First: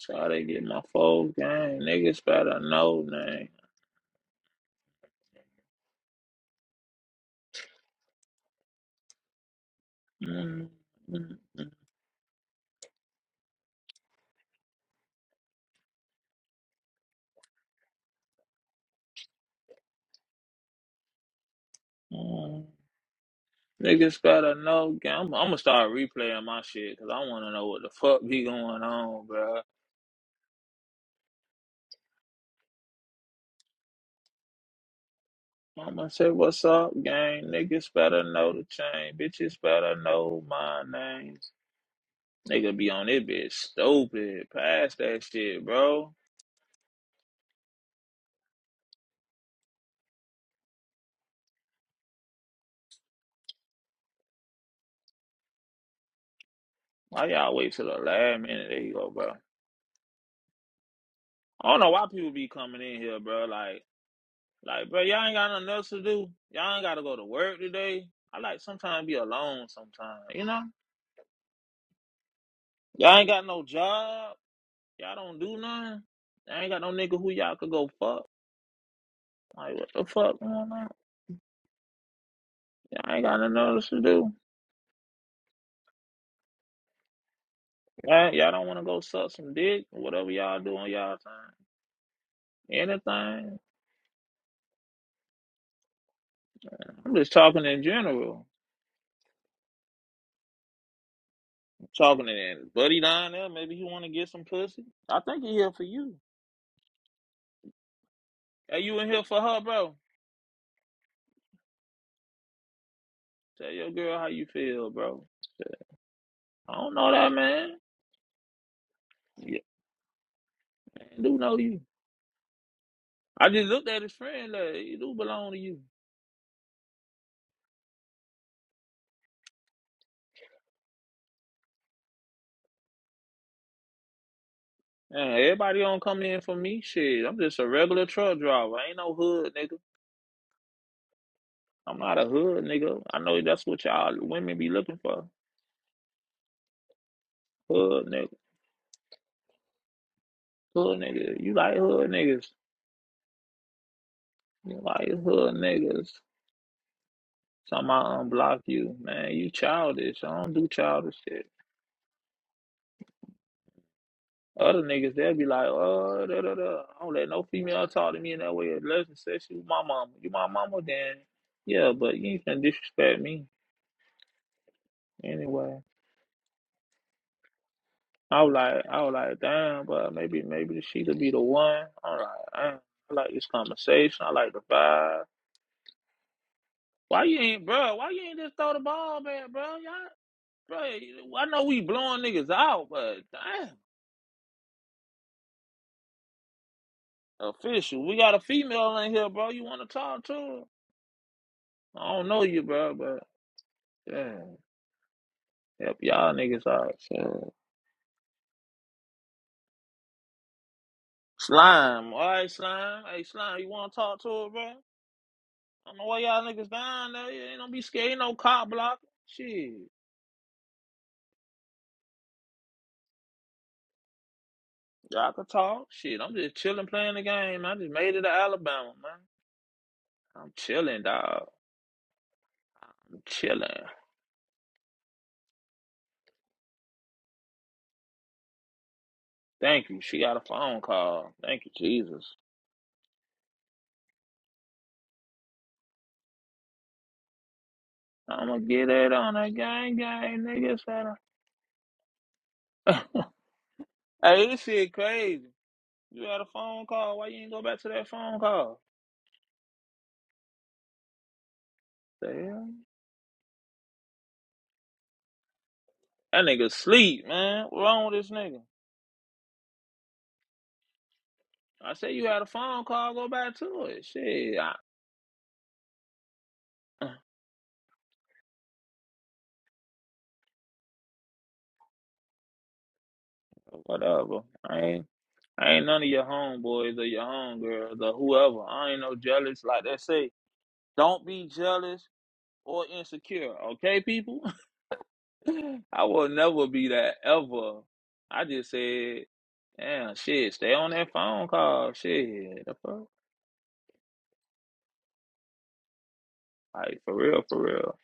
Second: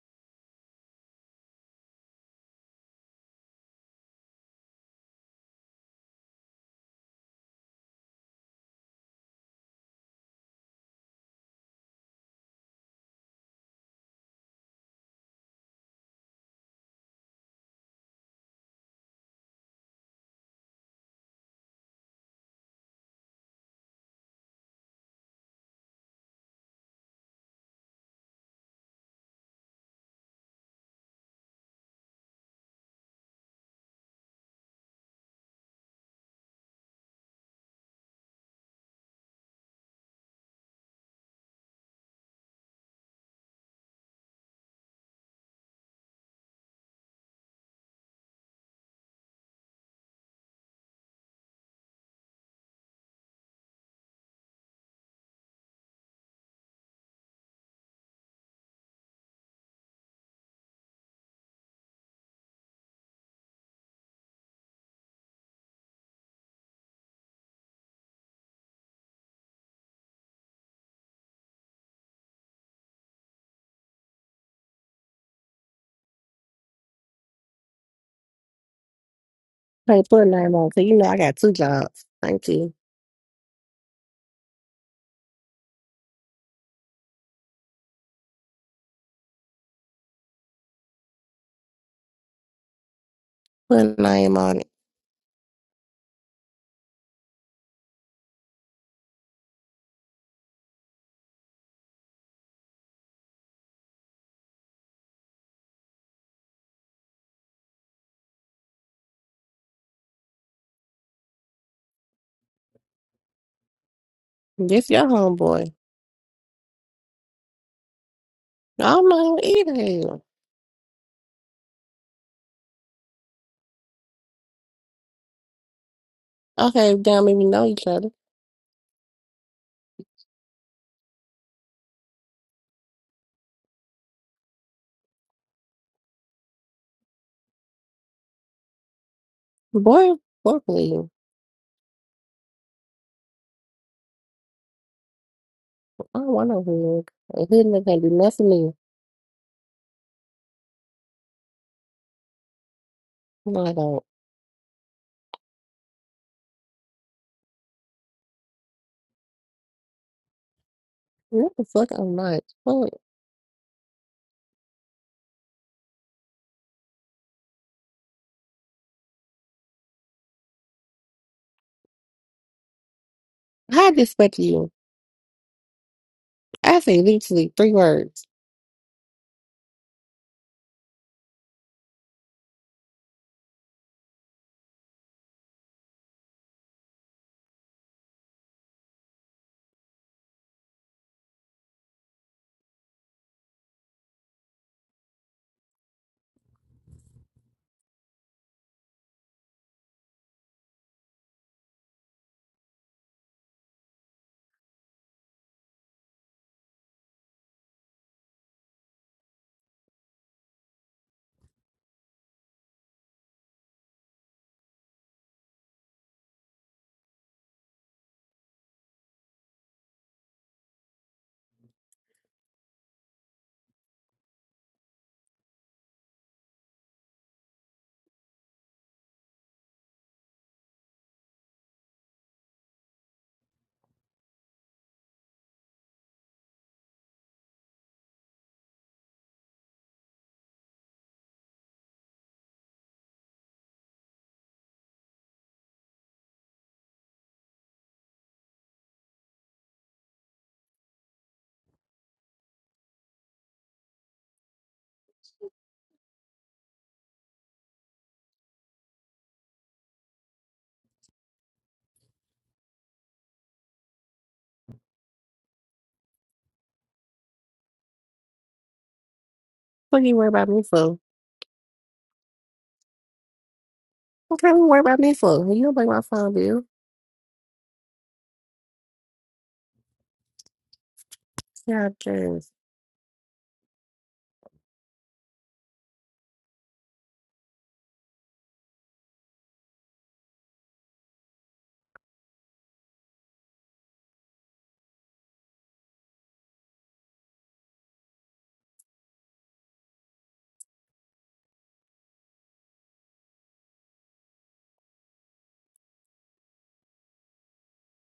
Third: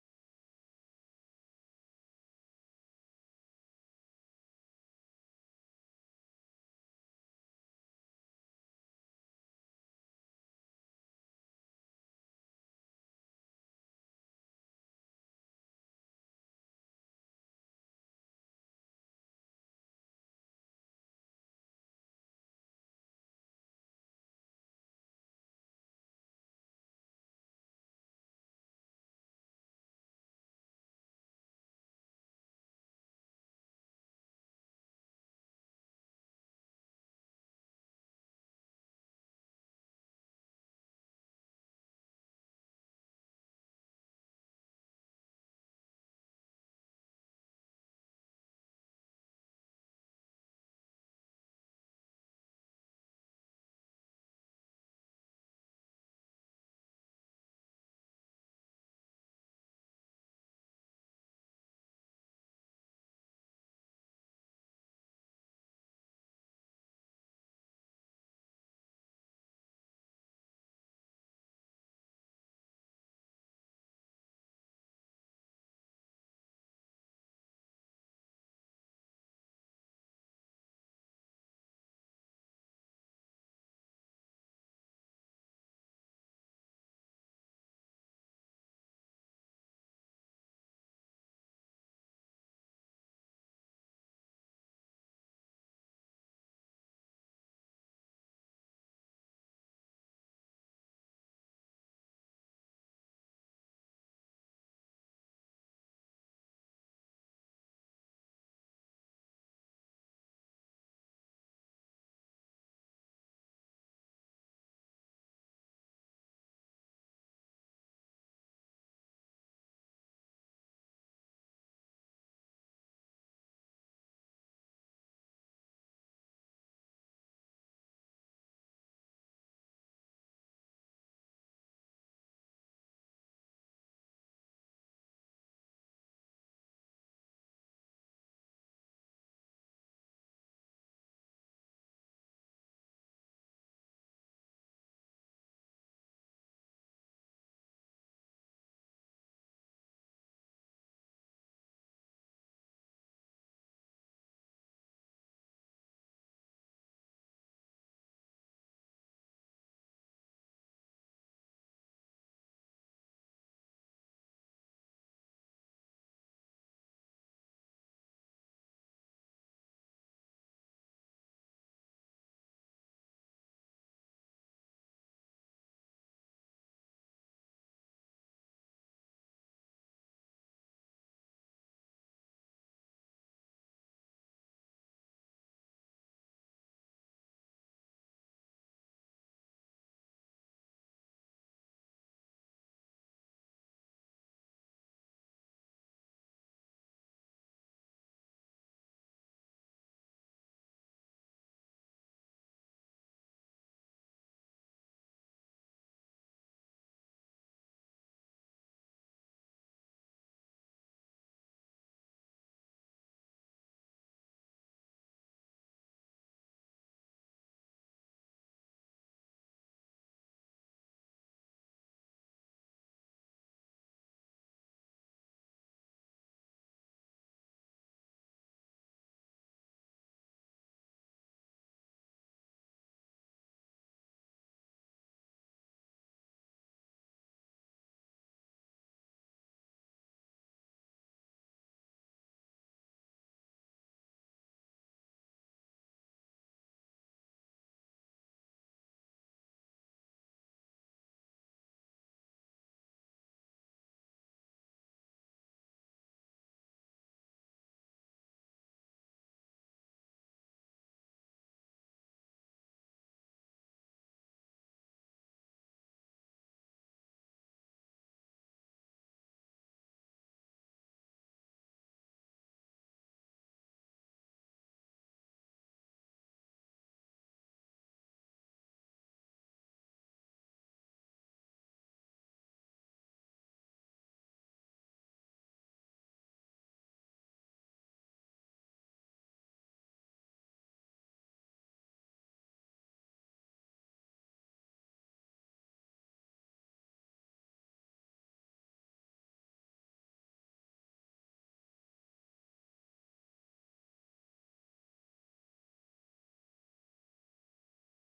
Try to get my full game. Niggas better know name. Mm, mm, mm, mm. Niggas better know game. I'm, I'm gonna start replaying my shit because I want to know what the fuck be going on, bro. I'm gonna say what's up, gang. Niggas better know the chain. Bitches better know my name. Nigga be on it, bitch. Stupid. Pass that shit, bro. Why y'all wait till the last minute? There you go, bro. I don't know why people be coming in here, bro. Like. Like, bro, y'all ain't got nothing else to do. Y'all ain't gotta go to work today. I like sometimes be alone Sometimes, you know? Y'all ain't got no job. Y'all don't do nothing. Y'all ain't got no nigga who y'all could go fuck. Like, what Hey, the put a fuck going name on, 'cause on? you know I got two jobs. Thank you. Y'all ain't got nothing else to do. Y'all, y'all don't wanna go suck some dick, or whatever y'all do on y'all time. Anything. Put a name on it. I'm just talking in general. I'm talking in buddy down there. Maybe he wanna get some pussy. I think he here for you. Are you in here for her, bro? Tell your girl how you This feel, your bro. homeboy. I don't know that man. I don't know Yeah, either. him. man, do know you. I just looked at his friend. Like, he do belong to you. Okay, damn if you know each other. Man, everybody don't come in for me. Shit, I'm just a regular truck driver. I ain't no hood nigga. Boy, fuck you. I'm not a hood nigga. I know that's what y'all women be looking for. I don't want no hood. A hood nigga can't Hood do nigga, nothing to me. hood nigga. You like hood niggas? No, I don't. You like hood niggas? Somehow unblock you, man. You childish. I don't do childish shit. What the fuck? I'm not. Fuck. Other niggas, they'll be like, oh, da, da, da. I don't let no female talk to me in that way. Unless and says she was my mama. You my mama, then yeah, but you ain't gonna disrespect me How I disrespect you? anyway. I say literally three words. I was like, I was like, damn, but maybe, maybe she could be the one. I'm like, damn, I like this conversation. I like the vibe. Why you ain't, bro? Why you ain't just throw the ball back, bro? Y'all, bro, I know we blowing niggas out, but damn, official. We got a female in here, bro. You want to talk to her? I don't know you, bro, but yeah. Help y'all niggas all niggas out, So. Slime, all right, slime. Hey, slime, you want to talk to her, bro? I don't know why y'all niggas down there. You ain't gonna be scared. Ain't no cop blocking. Shit, y'all can talk. Shit, I'm just chilling, playing the game. I just made it to Alabama, man. I'm chilling, dog. I'm chilling. Thank you. She got a phone call. Thank you, Jesus. I'm gonna get it on a gang, gang, niggas. hey, this shit crazy. You had a phone call. Why you ain't go back to that phone call? The hell? That nigga sleep, man. What wrong with this nigga? What you worry about me for? I said you had a phone call. Go back to it. Okay, What Shit, kind of I, worry about me for? You don't pay my phone bill. Yeah, whatever. I ain't, I ain't none of your homeboys or your homegirls or whoever. I ain't no jealous. Like they say, don't be jealous or insecure. Okay, people. I will never be that ever. I just said, damn, shit. Stay on that phone call. Shit, the fuck. Like for real, for real.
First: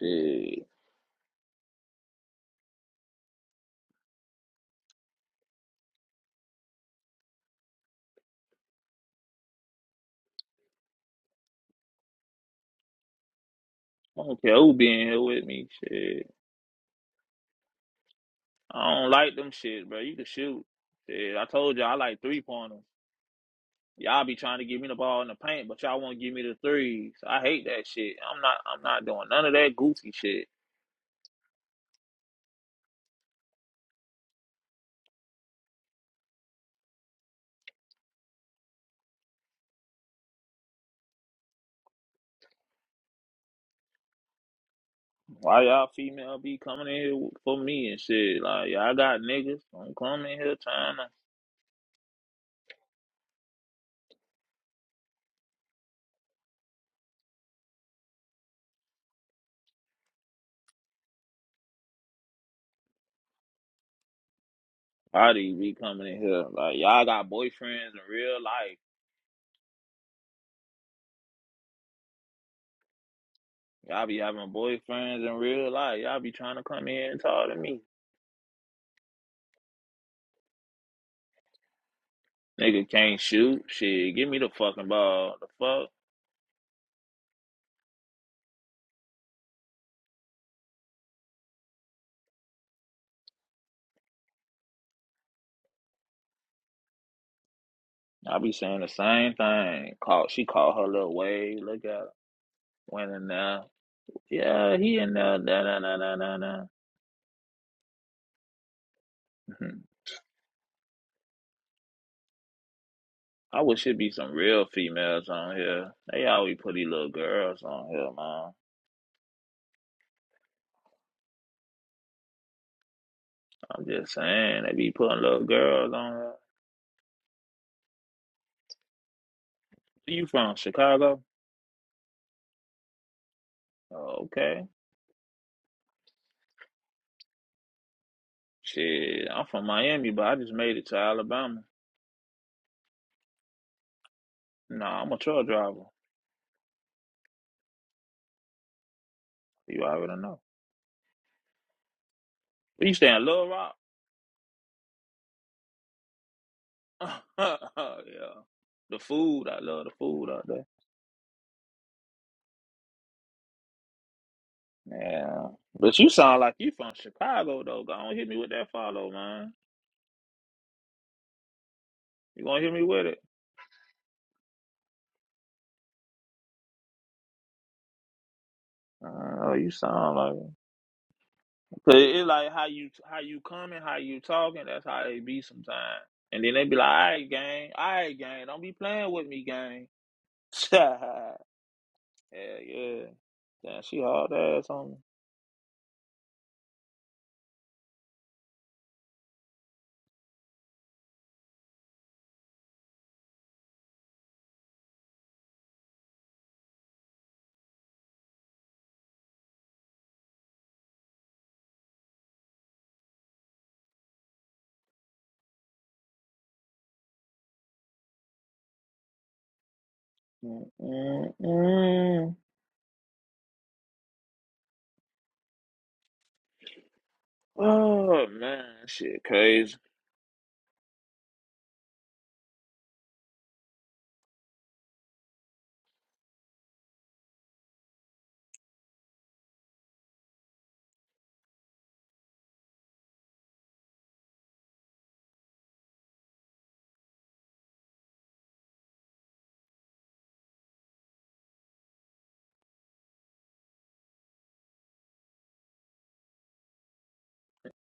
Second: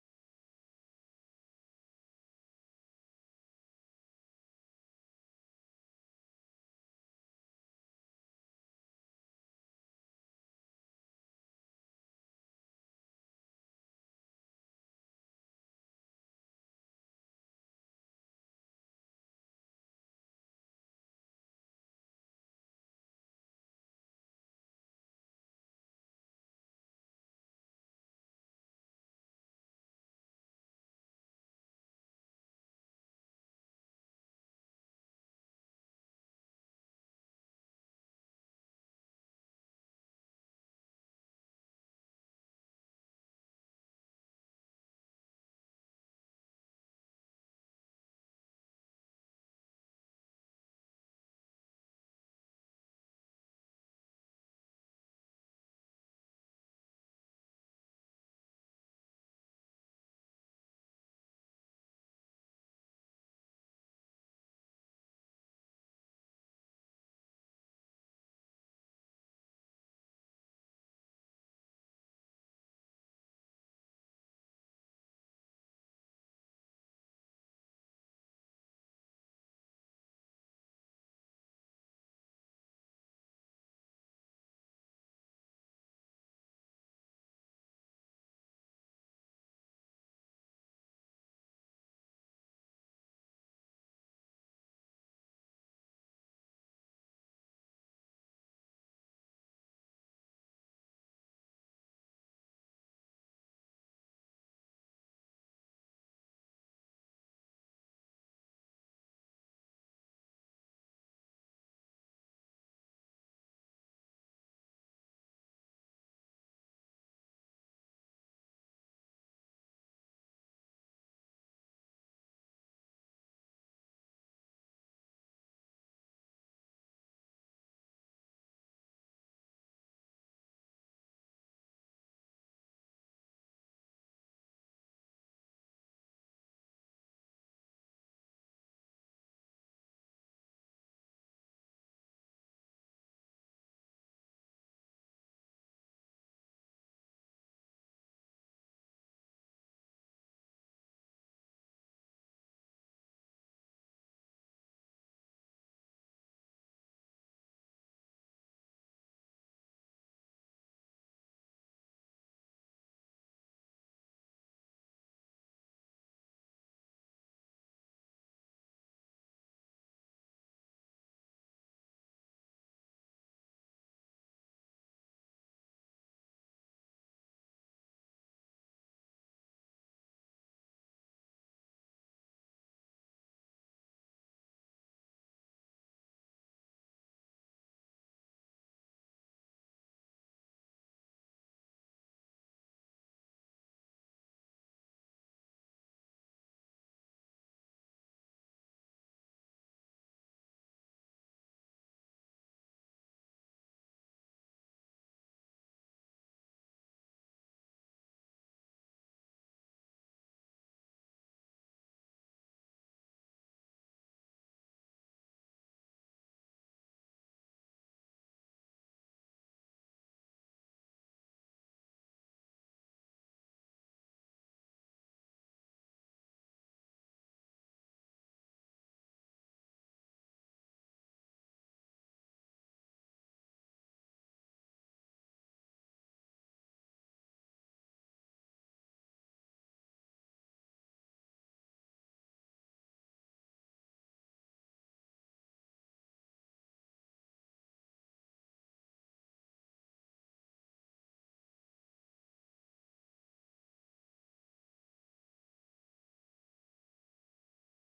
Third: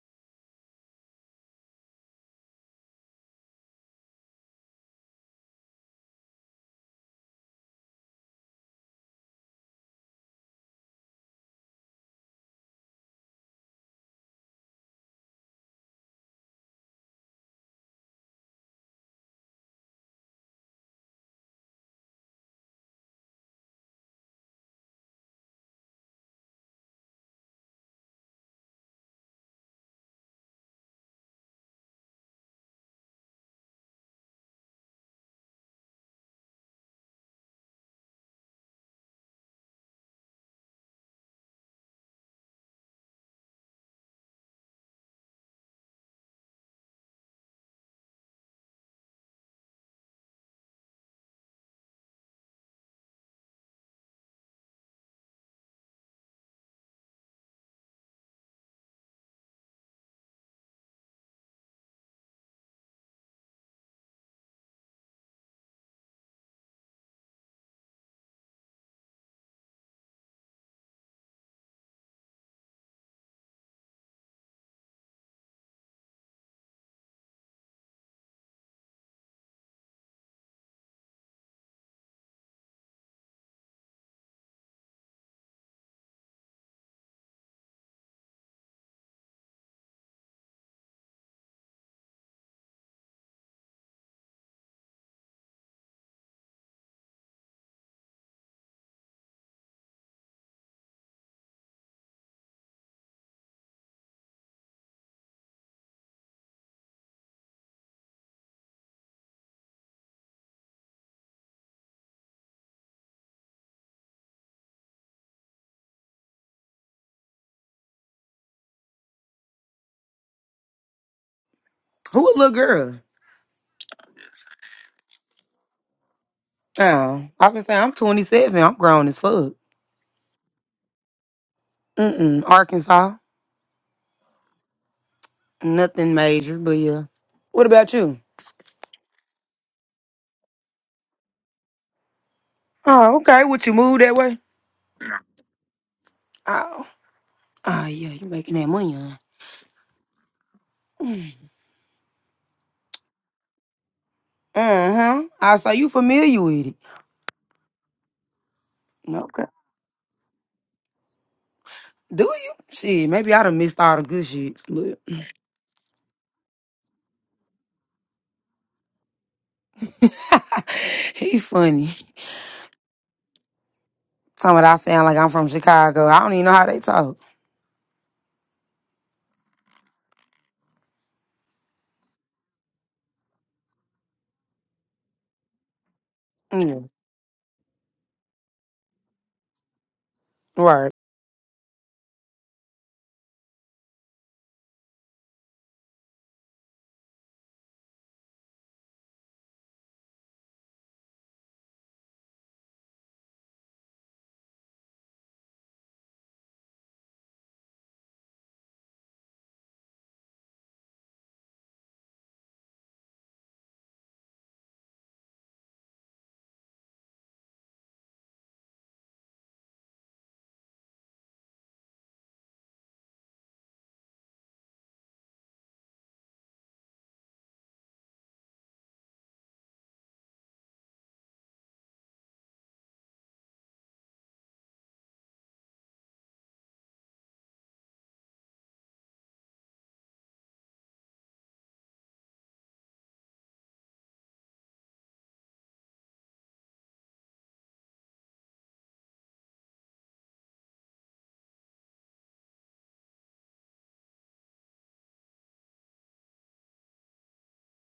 Shit. I don't care who being here with me. Shit. I don't like them shit, bro. You can shoot. Shit, I told you I like three pointers. Y'all be trying to give me the ball in the paint, but y'all won't give me the threes. I hate that shit. I'm not. I'm not doing none of that goofy shit. Why y'all female be coming in here for me and shit? Like y'all got niggas. Don't come in here trying to. Why do you be coming in here? Like y'all got boyfriends in real life. Y'all be having boyfriends in real life. Y'all be trying to come in and talk to me. Nigga can't shoot. Shit, give me the fucking ball. The fuck. I be saying the same thing. Call she called her little wave. Look at her. Went in there. Yeah, he in there. Da, da, da, da, da, da. Mhm. I wish it'd be some real females on here. They always put these little girls on here, man. Who a little girl? I'm just saying they be putting little girls on here. Oh, I can say I'm 27. I'm grown as fuck. You from Chicago? Mm-mm. Arkansas. Oh, Okay. Nothing major, but yeah. What about you? Shit, I'm from Miami, but I just made it to Alabama. Oh, okay. Would you move that way? Nah, I'm a truck driver. Oh. Oh, yeah. you making that money, huh? You already know. You stay in Little Rock? Uh-huh. I say you familiar with it. yeah. The Okay. food, I love the food out there. Do you? Shit, maybe I done missed all the good shit, but Yeah. But you sound like you from Chicago though. Go on hit me with that follow, man. he funny. You gonna hit me with it. Some of I sound like I'm from Chicago. I don't even know how they talk. Oh, you sound like it. Cause it's like how you how you coming, how you talking, that's how they be sometimes. And then they be Yeah. like, all right, gang, all right, gang, don't be playing with me, gang. Right. yeah, yeah. Damn, she hard ass on me. mm mm mm. Oh man, shit crazy.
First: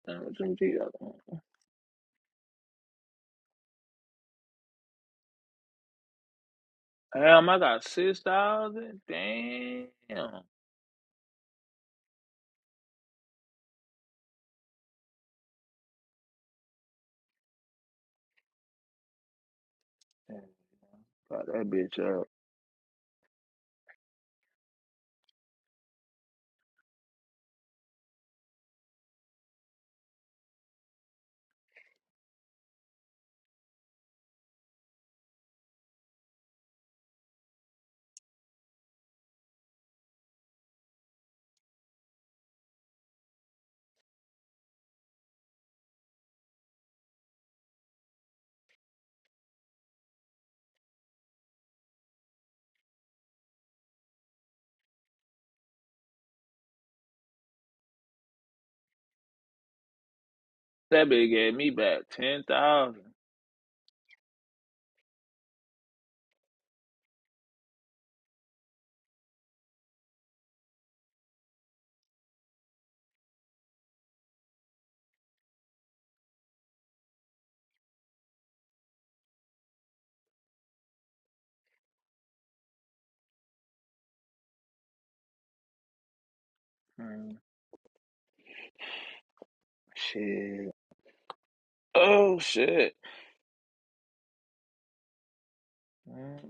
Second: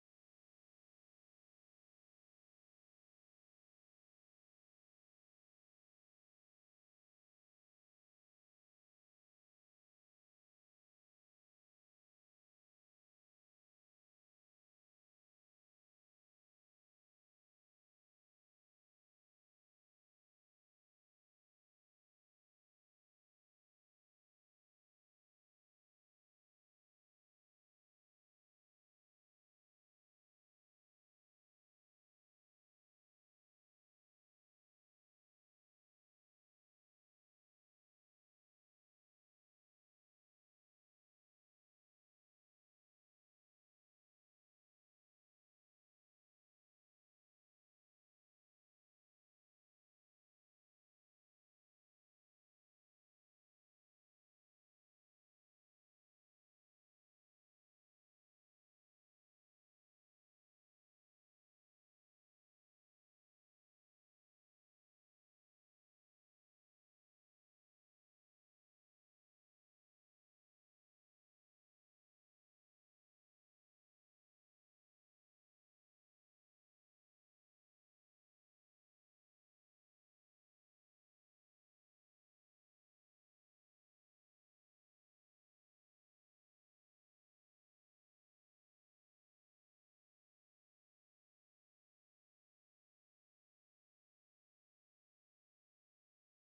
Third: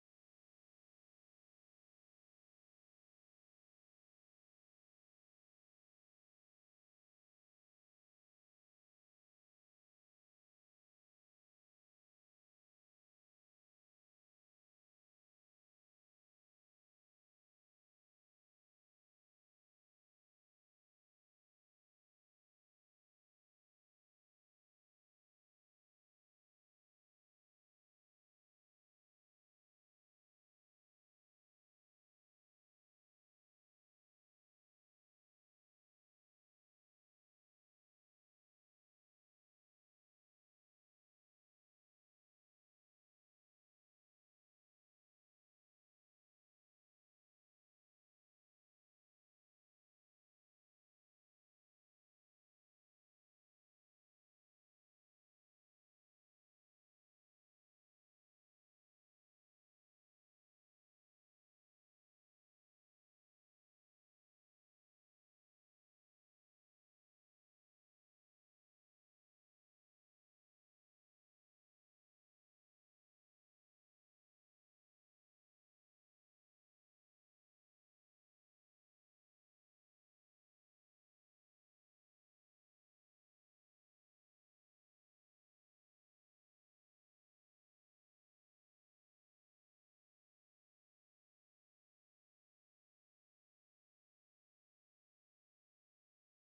Damn, what you do? Damn, I got six thousand. Damn. And Fuck that bitch up. That bitch gave me back ten thousand. Mm, shit. Oh shit. Mm.